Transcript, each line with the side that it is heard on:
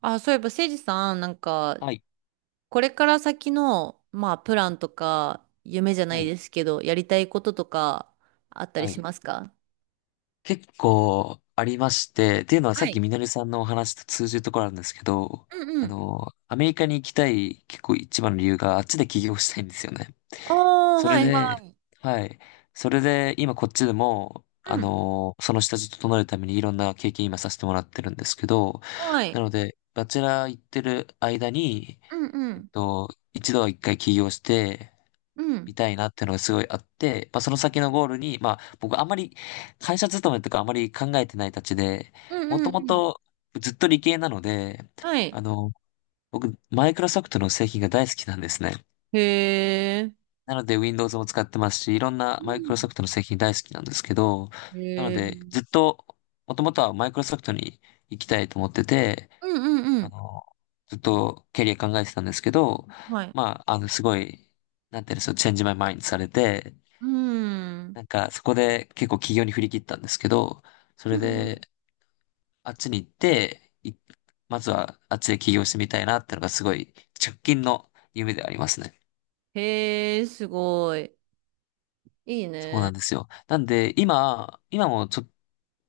right: あ、そういえば、誠司さん、なんか、
left: はい、
right: これから先の、まあ、プランとか、夢じゃな
left: は
right: い
left: い、
right: ですけど、やりたいこととか、あったり
left: は
right: し
left: い。
right: ますか？
left: 結構ありまして、っていうのはさ
right: は
left: っき
right: い。
left: みのりさんのお話と通じるところあるんですけど、
right: うんうん。
left: アメリカに行きたい結構一番の理由があっちで起業したいんですよね。
right: ああー、
left: そ
right: は
left: れ
right: い。
left: で、
right: はい。
left: はい。それで今こっちでも、
right: うん。
left: その下地整えるためにいろんな経験今させてもらってるんですけど、
right: はい。
left: なので、バチェラー行ってる間に、
right: うんう
left: えっ
right: ん。
left: と、一度は一回起業して、
right: うん。
left: みたいなっていうのがすごいあって、まあ、その先のゴールに、まあ、僕あんまり会社勤めとかあんまり考えてないたちで、
right: うん
left: もと
right: うん
left: も
right: うん。
left: とずっと理系なので、
right: は
left: あ
right: い。
left: の、僕、マイクロソフトの製品が大好きなんですね。
right: へえ。
left: なので、Windows も使ってますし、いろんな
right: う
left: マイクロソ
right: ん。
left: フトの製品大好きなんですけど、なの
right: へえ。う
left: で、
right: ん
left: ずっと、もともとはマイクロソフトに行きたいと思ってて、
right: うんう
left: あ
right: ん。
left: の、ずっとキャリア考えてたんですけど、
right: はい。
left: まあ、すごい、なんていうんですか、チェンジマイマインドされて、
right: うん。うん
left: なんか、そこで結構起業に振り切ったんですけど、そ
right: う
left: れで、
right: ん。
left: あっちに行って、まずはあっちで起業してみたいなってのがすごい直近の夢ではありますね。
right: へえ、すごい。いい
left: そうな
right: ね。
left: んですよ。なんで、今もちょ、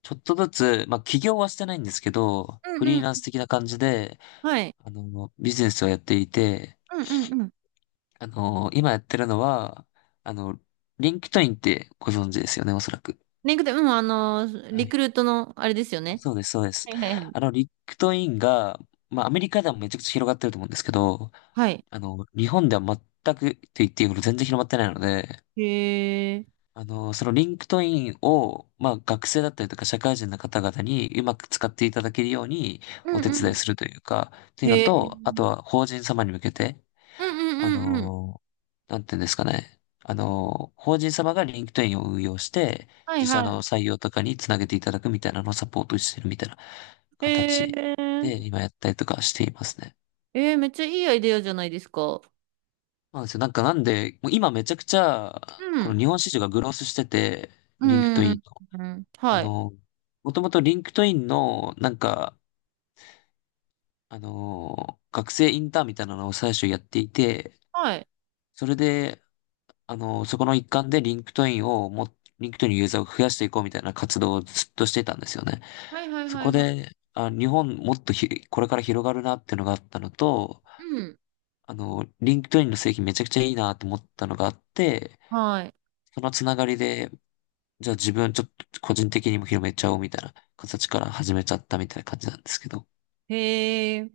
left: ちょっとずつ、まあ、起業はしてないんですけど、
right: う
left: フ
right: んう
left: リー
right: ん。
left: ランス的な感じで、
right: はい。
left: ビジネスをやっていて、
right: うんうんうん。
left: 今やってるのは、あの、リンクトインってご存知ですよね、おそらく。
right: リンクで、うん、あの、
left: は
right: リク
left: い、
right: ルートの、あれですよね。
left: そうです、そうです。
right: はいはいはい。
left: リクトインが、まあ、アメリカではめちゃくちゃ広がってると思うんですけど、
right: はい。
left: 日本では全くと言っていいほど全然広まってないので、
right: へえ。
left: そのリンクトインを、まあ、学生だったりとか社会人の方々にうまく使っていただけるように
right: うん
left: お手
right: う
left: 伝い
right: ん。
left: するというか、というの
right: へえ。
left: と、あとは法人様に向けて、
right: うんう
left: あ
right: んうんうん。
left: のなんていうんですかね。法人様がリンクトインを運用して、
right: はい
left: 自社
right: はい。
left: の採用とかにつなげていただくみたいなのをサポートしてるみたいな
right: へ
left: 形で
right: え。
left: 今やったりとかしていますね。
right: えー、めっちゃいいアイデアじゃないですか。
left: そうなんですよ。なんで、もう今めちゃくちゃ、
right: う
left: こ
right: ん。
left: の日本市場がグロースしてて、
right: う
left: リンクトイン
right: ん。
left: の。
right: うん。
left: あ
right: はい。
left: のもともとリンクトインの、なんか、あの学生インターンみたいなのを最初やっていて、
right: はい。
left: それで、そこの一環でリンクトインのユーザーを増やしていこうみたいな活動をずっとしてたんですよね。
right: はいはい
left: そ
right: は
left: こ
right: いはい。
left: で、あ、日本もっとひ、これから広がるなっていうのがあったのと、
right: うん。
left: リンクトインの製品めちゃくちゃいいなと思ったのがあって、
right: はい。
left: そのつながりで、じゃあ自分ちょっと個人的にも広めちゃおうみたいな形から始めちゃったみたいな感じなんですけど。
right: へえ。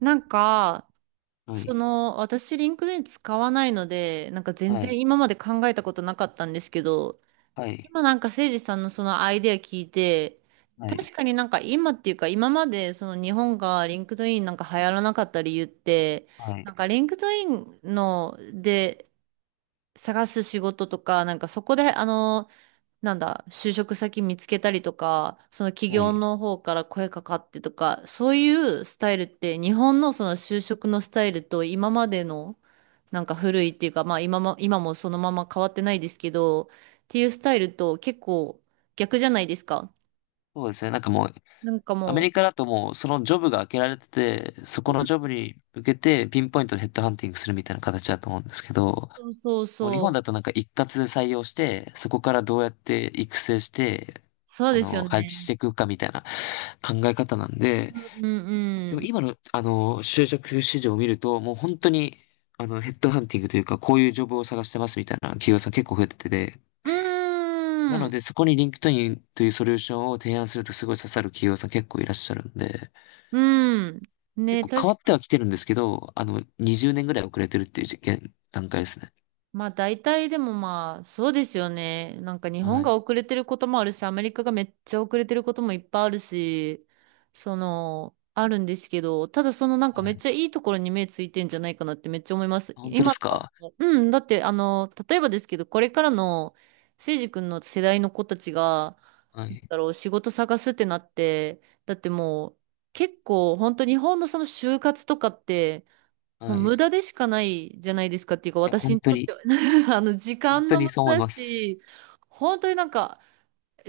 right: なんか、
left: は
right: そ
left: い。
right: の、私、リンクドイン使わないので、なんか全
left: は
right: 然
left: い。
right: 今まで考えたことなかったんですけど、
left: はい。
right: 今なんか誠司さんのそのアイデア聞いて、
left: はい。
right: 確かになんか今っていうか今までその日本がリンクドインなんか流行らなかった理由って、
left: はい。
right: なんかリンクドインので探す仕事とか、なんかそこであのなんだ、就職先見つけたりとか、その企
left: は
right: 業
left: い。
right: の方から声かかってとか、そういうスタイルって、日本のその就職のスタイルと今までの、なんか古いっていうか、まあ今も、今もそのまま変わってないですけど、っていうスタイルと結構逆じゃないですか。
left: そうですね。なんかもう
right: なんか
left: アメ
right: も
left: リカだともうそのジョブが開けられてて、そこのジ
right: う、
left: ョブに向けてピンポイントでヘッドハンティングするみたいな形だと思うんですけど、
right: うんそう
left: もう日本
right: そうそ
left: だ
right: う。
left: となんか一括で採用して、そこからどうやって育成して、
right: そうですよ
left: 配置して
right: ね。
left: いくかみたいな考え方なんで、
right: うんうん
left: で
right: う
left: も
right: ん。
left: 今の就職市場を見ると、もう本当にヘッドハンティングというか、こういうジョブを探してますみたいな企業さん結構増えててで、
right: う
left: な
right: ー
left: の
right: ん。
left: でそこに LinkedIn というソリューションを提案するとすごい刺さる企業さん結構いらっしゃるんで、
right: うん。ね、
left: 結構変
right: 確
left: わっては来てるんですけど、あの、20年ぐらい遅れてるっていう現段階ですね。
right: まあ大体でもまあそうですよね。なんか日本
left: は
right: が
left: い。
right: 遅れてることもあるし、アメリカがめっちゃ遅れてることもいっぱいあるし、その、あるんですけど、ただそのなんか
left: は
right: めっ
left: い。
right: ちゃいいところに目ついてんじゃないかなってめっちゃ思います。
left: あ、本当で
right: 今、
left: すか。
right: うん、だってあの、例えばですけど、これからのせいじ君の世代の子たちが、
left: はい。
right: だろう、仕事探すってなって、だってもう結構本当日本のその就活とかって、もう
left: はい。
right: 無
left: い
right: 駄でしかないじゃないですかっていうか、
left: や、
right: 私
left: 本
right: に
left: 当
right: とっ
left: に、
right: ては あの、時
left: 本
right: 間
left: 当
right: の無
left: にそう思い
right: 駄だ
left: ます。
right: し、本当になんか、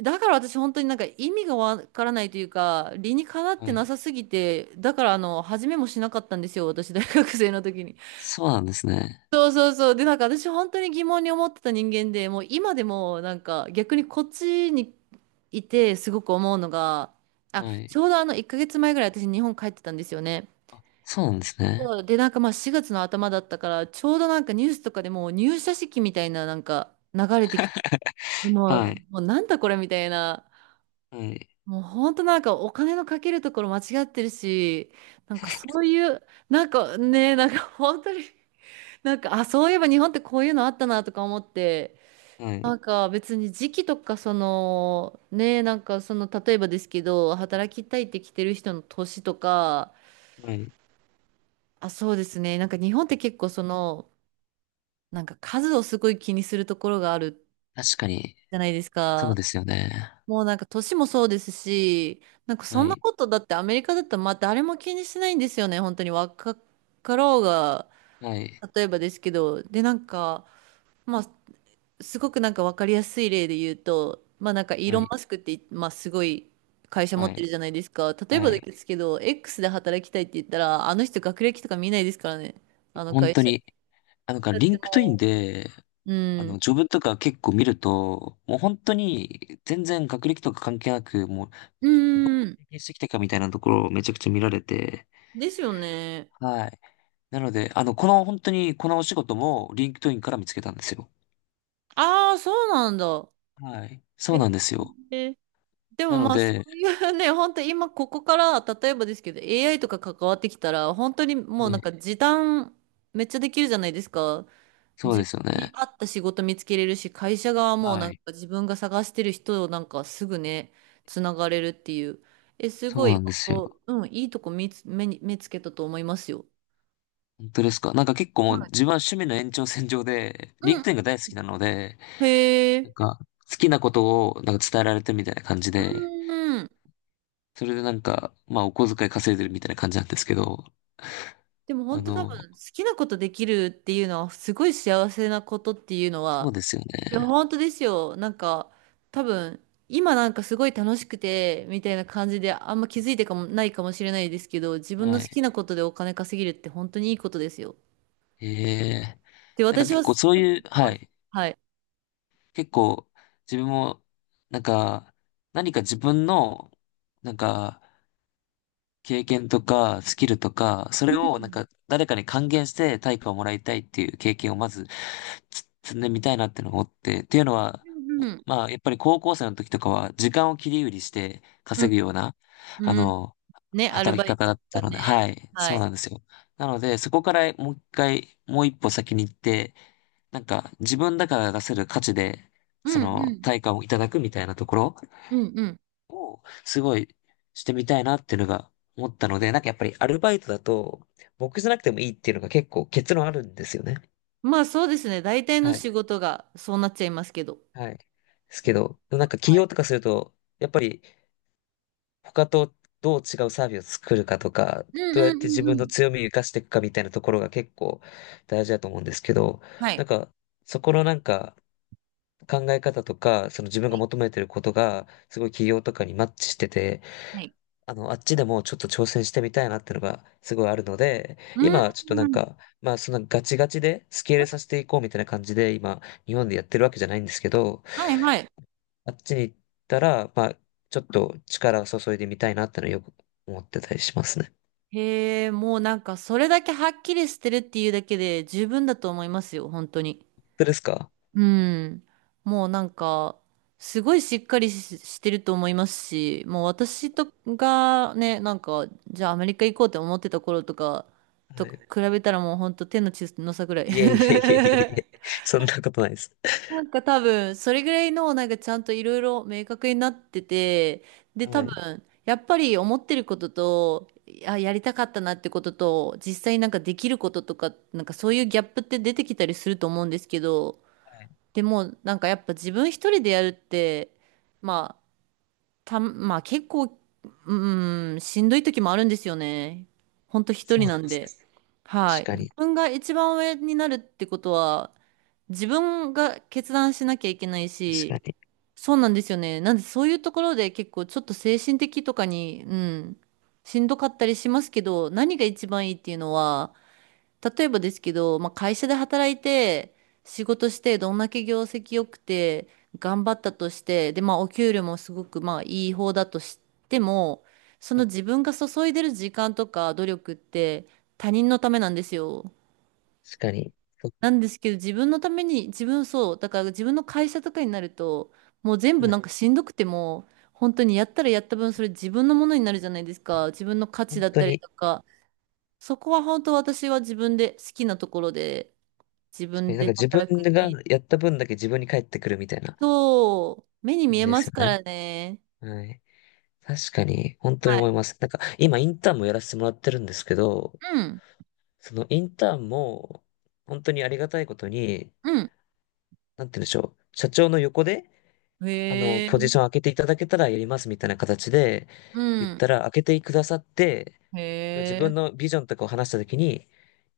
right: だから私本当になんか意味がわからないというか、理にかなっ
left: は
right: て
left: い。
right: なさすぎて、だからあの、始めもしなかったんですよ、私大学生の時に。
left: そうなんですね。
right: そうそうそう。で、なんか私本当に疑問に思ってた人間で、もう今でもなんか逆にこっちにいてすごく思うのが、あ、
left: は
right: ち
left: い。
right: ょうどあの1ヶ月前ぐらい私日本帰ってたんですよね。
left: そうなんですね。
right: そうで、なんかまあ4月の頭だったから、ちょうどなんかニュースとかでもう入社式みたいななんか流れてきて、もう、
left: はい。
right: もうなんだこれみたいな、
left: はい。
right: もう本当なんかお金のかけるところ間違ってるし、なんかそういう、なんかね、なんか本当に、なんか、あ、そういえば日本ってこういうのあったなとか思って、
left: は
right: な
left: い。
right: んか別に時期とかその、ね、なんかその例えばですけど、働きたいって来てる人の年とか、
left: はい。
right: あ、そうですね。なんか日本って結構その、なんか数をすごい気にするところがある
left: 確かに、
right: じゃないです
left: そう
right: か。
left: ですよね。
right: もうなんか年もそうですし、なんかそ
left: は
right: んな
left: い。
right: ことだってアメリカだったらまあ誰も気にしないんですよね。本当に若かろうが、
left: はい。
right: 例えばですけど。で、なんか、まあすごくなんかわかりやすい例で言うと、まあなんかイー
left: は
right: ロン・
left: い。
right: マスクって、まあすごい会社持
left: は
right: って
left: い。
right: るじゃないですか。例え
left: は
right: ばで
left: い。
right: すけど、X で働きたいって言ったら、あの人学歴とか見ないですからね。あの
left: 本
right: 会
left: 当
right: 社。
left: に、あ、なんか、
right: だっ
left: リ
right: て
left: ンクトイン
right: も
left: で、
right: う、うん。
left: ジョブとか結構見ると、もう本当に、全然学歴とか関係なく、もう
right: うーん。
left: 経験してきたかみたいなところをめちゃくちゃ見られて、
right: ですよね。
left: はい。なので、この本当にこのお仕事もリンクトインから見つけたんですよ。
right: ああ、そうなんだ。
left: はい。そ
right: え
left: うなんですよ。
right: えで
left: な
right: も
left: の
right: まあ、そ
left: で、
right: ういうね、本当今ここから、例えばですけど、AI とか関わってきたら、本当にも
left: は
right: うなん
left: い。
right: か時短めっちゃできるじゃないですか。
left: そう
right: 自
left: で
right: 分
left: すよ
right: に
left: ね。
right: 合った仕事見つけれるし、会社側も
left: は
right: なんか
left: い。
right: 自分が探してる人をなんかすぐね、つながれるっていう。え、す
left: そ
right: ご
left: うな
right: い、
left: んで
right: 本
left: すよ。
right: 当、うん、いいとこ見つ、目に、目つけたと思いますよ。
left: 本当ですか。なんか結構も
right: は
left: う
right: い。
left: 自分は趣味の延長線上で、リ
right: う
left: ン
right: ん。
left: クトインが大好きなので、
right: へ
left: なん
right: え。
left: か好きなことをなんか伝えられてるみたいな感じで、
right: うん。
left: それでなんか、まあお小遣い稼いでるみたいな感じなんですけど、
right: でも
left: あ
right: 本当多
left: の、
right: 分好きなことできるっていうのはすごい幸せなことっていうの
left: そう
right: は
left: ですよ
right: いや
left: ね。
right: 本当ですよなんか多分今なんかすごい楽しくてみたいな感じであんま気づいてかもないかもしれないですけど自分の
left: は
right: 好
left: い。
right: きなことでお金稼げるって本当にいいことですよ
left: へえ。
right: で
left: なんか
right: 私
left: 結
right: はそ
left: 構そう
right: う思って
left: いう、は
right: ます
left: い。
right: はい
left: 結構自分も、なんか、何か自分の、なんか、経験とか、スキルとか、そ
right: う
left: れをなん
right: ん
left: か、誰かに還元して対価をもらいたいっていう経験をまず、つ積んでみたいなってのを思って、っていうのは、
right: うん
left: まあ、やっぱり高校生の時とかは、時間を切り売りして
right: うんう
left: 稼ぐ
right: ん
left: ような、あの、
right: ねアル
left: 働き
right: バイ
left: 方
right: ト
left: だ
right: と
left: った
right: か
left: ので、
right: ね
left: はい、
right: は
left: そう
right: い
left: なんですよ。なので、そこからもう一回、もう一歩先に行って、なんか自分だから出せる価値で、
right: う
left: そ
right: んう
left: の
right: ん
left: 対価をいただくみたいなところ、
right: うんうん
left: すごいしてみたいなっていうのが思ったので、なんかやっぱりアルバイトだと、僕じゃなくてもいいっていうのが結構結論あるんですよね。
right: まあそうですね大体の
left: はい。
right: 仕事がそうなっちゃいますけど
left: はい。ですけ
right: 今は
left: ど、なんか起
right: い
left: 業とかすると、やっぱり他とどう違うサービスを作るかとか、
right: うん
left: ど
right: う
left: うやっ
right: ん
left: て自
right: う
left: 分
right: んう
left: の
right: ん。
left: 強みを生かしていくかみたいなところが結構大事だと思うんですけど、
right: はい。
left: なんかそこのなんか、考え方とか、その自分
right: は
left: が
right: い。
left: 求めてることが、すごい企業とかにマッチしてて、
right: はい。
left: あっちでもちょっと挑戦してみたいなってのがすごいあるので、
right: うん。
left: 今ちょっとな
right: う
left: ん
right: ん
left: か、まあそんなガチガチでスケールさせていこうみたいな感じで、今、日本でやってるわけじゃないんですけど、
right: はいはい。
left: あっちに行ったら、まあ、ちょっと力を注いでみたいなってのはよく思ってたりしますね。
right: へえ、もうなんかそれだけはっきりしてるっていうだけで十分だと思いますよ、本当に。
left: 本当ですか。
right: うん。もうなんか、すごいしっかりし、してると思いますし、もう私とがね、なんか、じゃあアメリカ行こうって思ってた頃とか、と
left: はい。
right: 比べたらもう本当手の血の差ぐらい。
left: いえいえいえいえいえ。そんなことないです。
right: なんか多分、それぐらいの、なんかちゃんといろいろ明確になってて、で、
left: は
right: 多
left: い。
right: 分、やっぱり思ってることと、あ、やりたかったなってことと、実際なんかできることとか、なんかそういうギャップって出てきたりすると思うんですけど、
left: はい。
right: でも、なんかやっぱ自分一人でやるって、まあ、まあ結構、うん、しんどい時もあるんですよね。ほんと一
left: そう
right: 人
left: なん
right: な
left: で
right: ん
left: す
right: で。
left: ね。
right: は
left: 確
right: い。
left: か
right: 自
left: に。
right: 分が一番上になるってことは、自分が決断しなきゃいけない
left: 確
right: し、
left: かに。
right: そうなんですよね。なんでそういうところで結構ちょっと精神的とかに、うん、しんどかったりしますけど、何が一番いいっていうのは、例えばですけど、まあ、会社で働いて、仕事して、どんだけ業績良くて、頑張ったとして、で、まあ、お給料もすごく、まあ、いい方だとしても、その自分が注いでる時間とか努力って、他人のためなんですよ。
left: 確かに。そ
right: なんですけど、自分のために、自分そう、だから自分の会社とかになると、もう全部なんかしんどくても、本当にやったらやった分、それ自分のものになるじゃないですか。自分の価値
left: 本
right: だっ
left: 当
right: たり
left: に、
right: とか、そこは本当私は自分で好きなところで、自
left: 確か
right: 分
left: になん
right: で
left: か自分
right: 働くってい
left: が
right: う
left: やった分だけ自分に返ってくるみたいな
right: と、目に見
left: 感
right: え
left: じで
right: ま
left: す
right: す
left: よ
right: か
left: ね。
right: らね。
left: はい。確かに、本当に
right: は
left: 思い
right: い。
left: ます。なんか、今インターンもやらせてもらってるんですけど、
right: うん、
left: そのインターンも、本当にありがたいことに、
right: うん。
left: なんて言うんでしょう。社長の横で、
right: へえ、
left: ポジション開けていただけたらやりますみたいな形で、
right: う
left: 言っ
right: ん。
left: たら開けてくださって、
right: へ
left: 自分
right: え、
left: のビジョンとかを話したときに、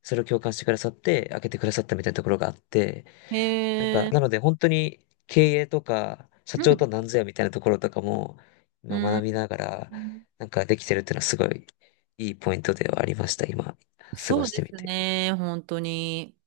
left: それを共感してくださって、開けてくださったみたいなところがあって、なんか、
right: へえ、
left: なので本当に経営とか、社
right: う
left: 長と
right: ん。
left: は何ぞやみたいなところとかも、
right: う
left: 今学
right: ん。
left: びながら、なんかできてるっていうのはすごいいいポイントではありました、今、過
right: そ
left: ご
right: う
left: して
right: で
left: み
right: す
left: て。
right: ね、本当に。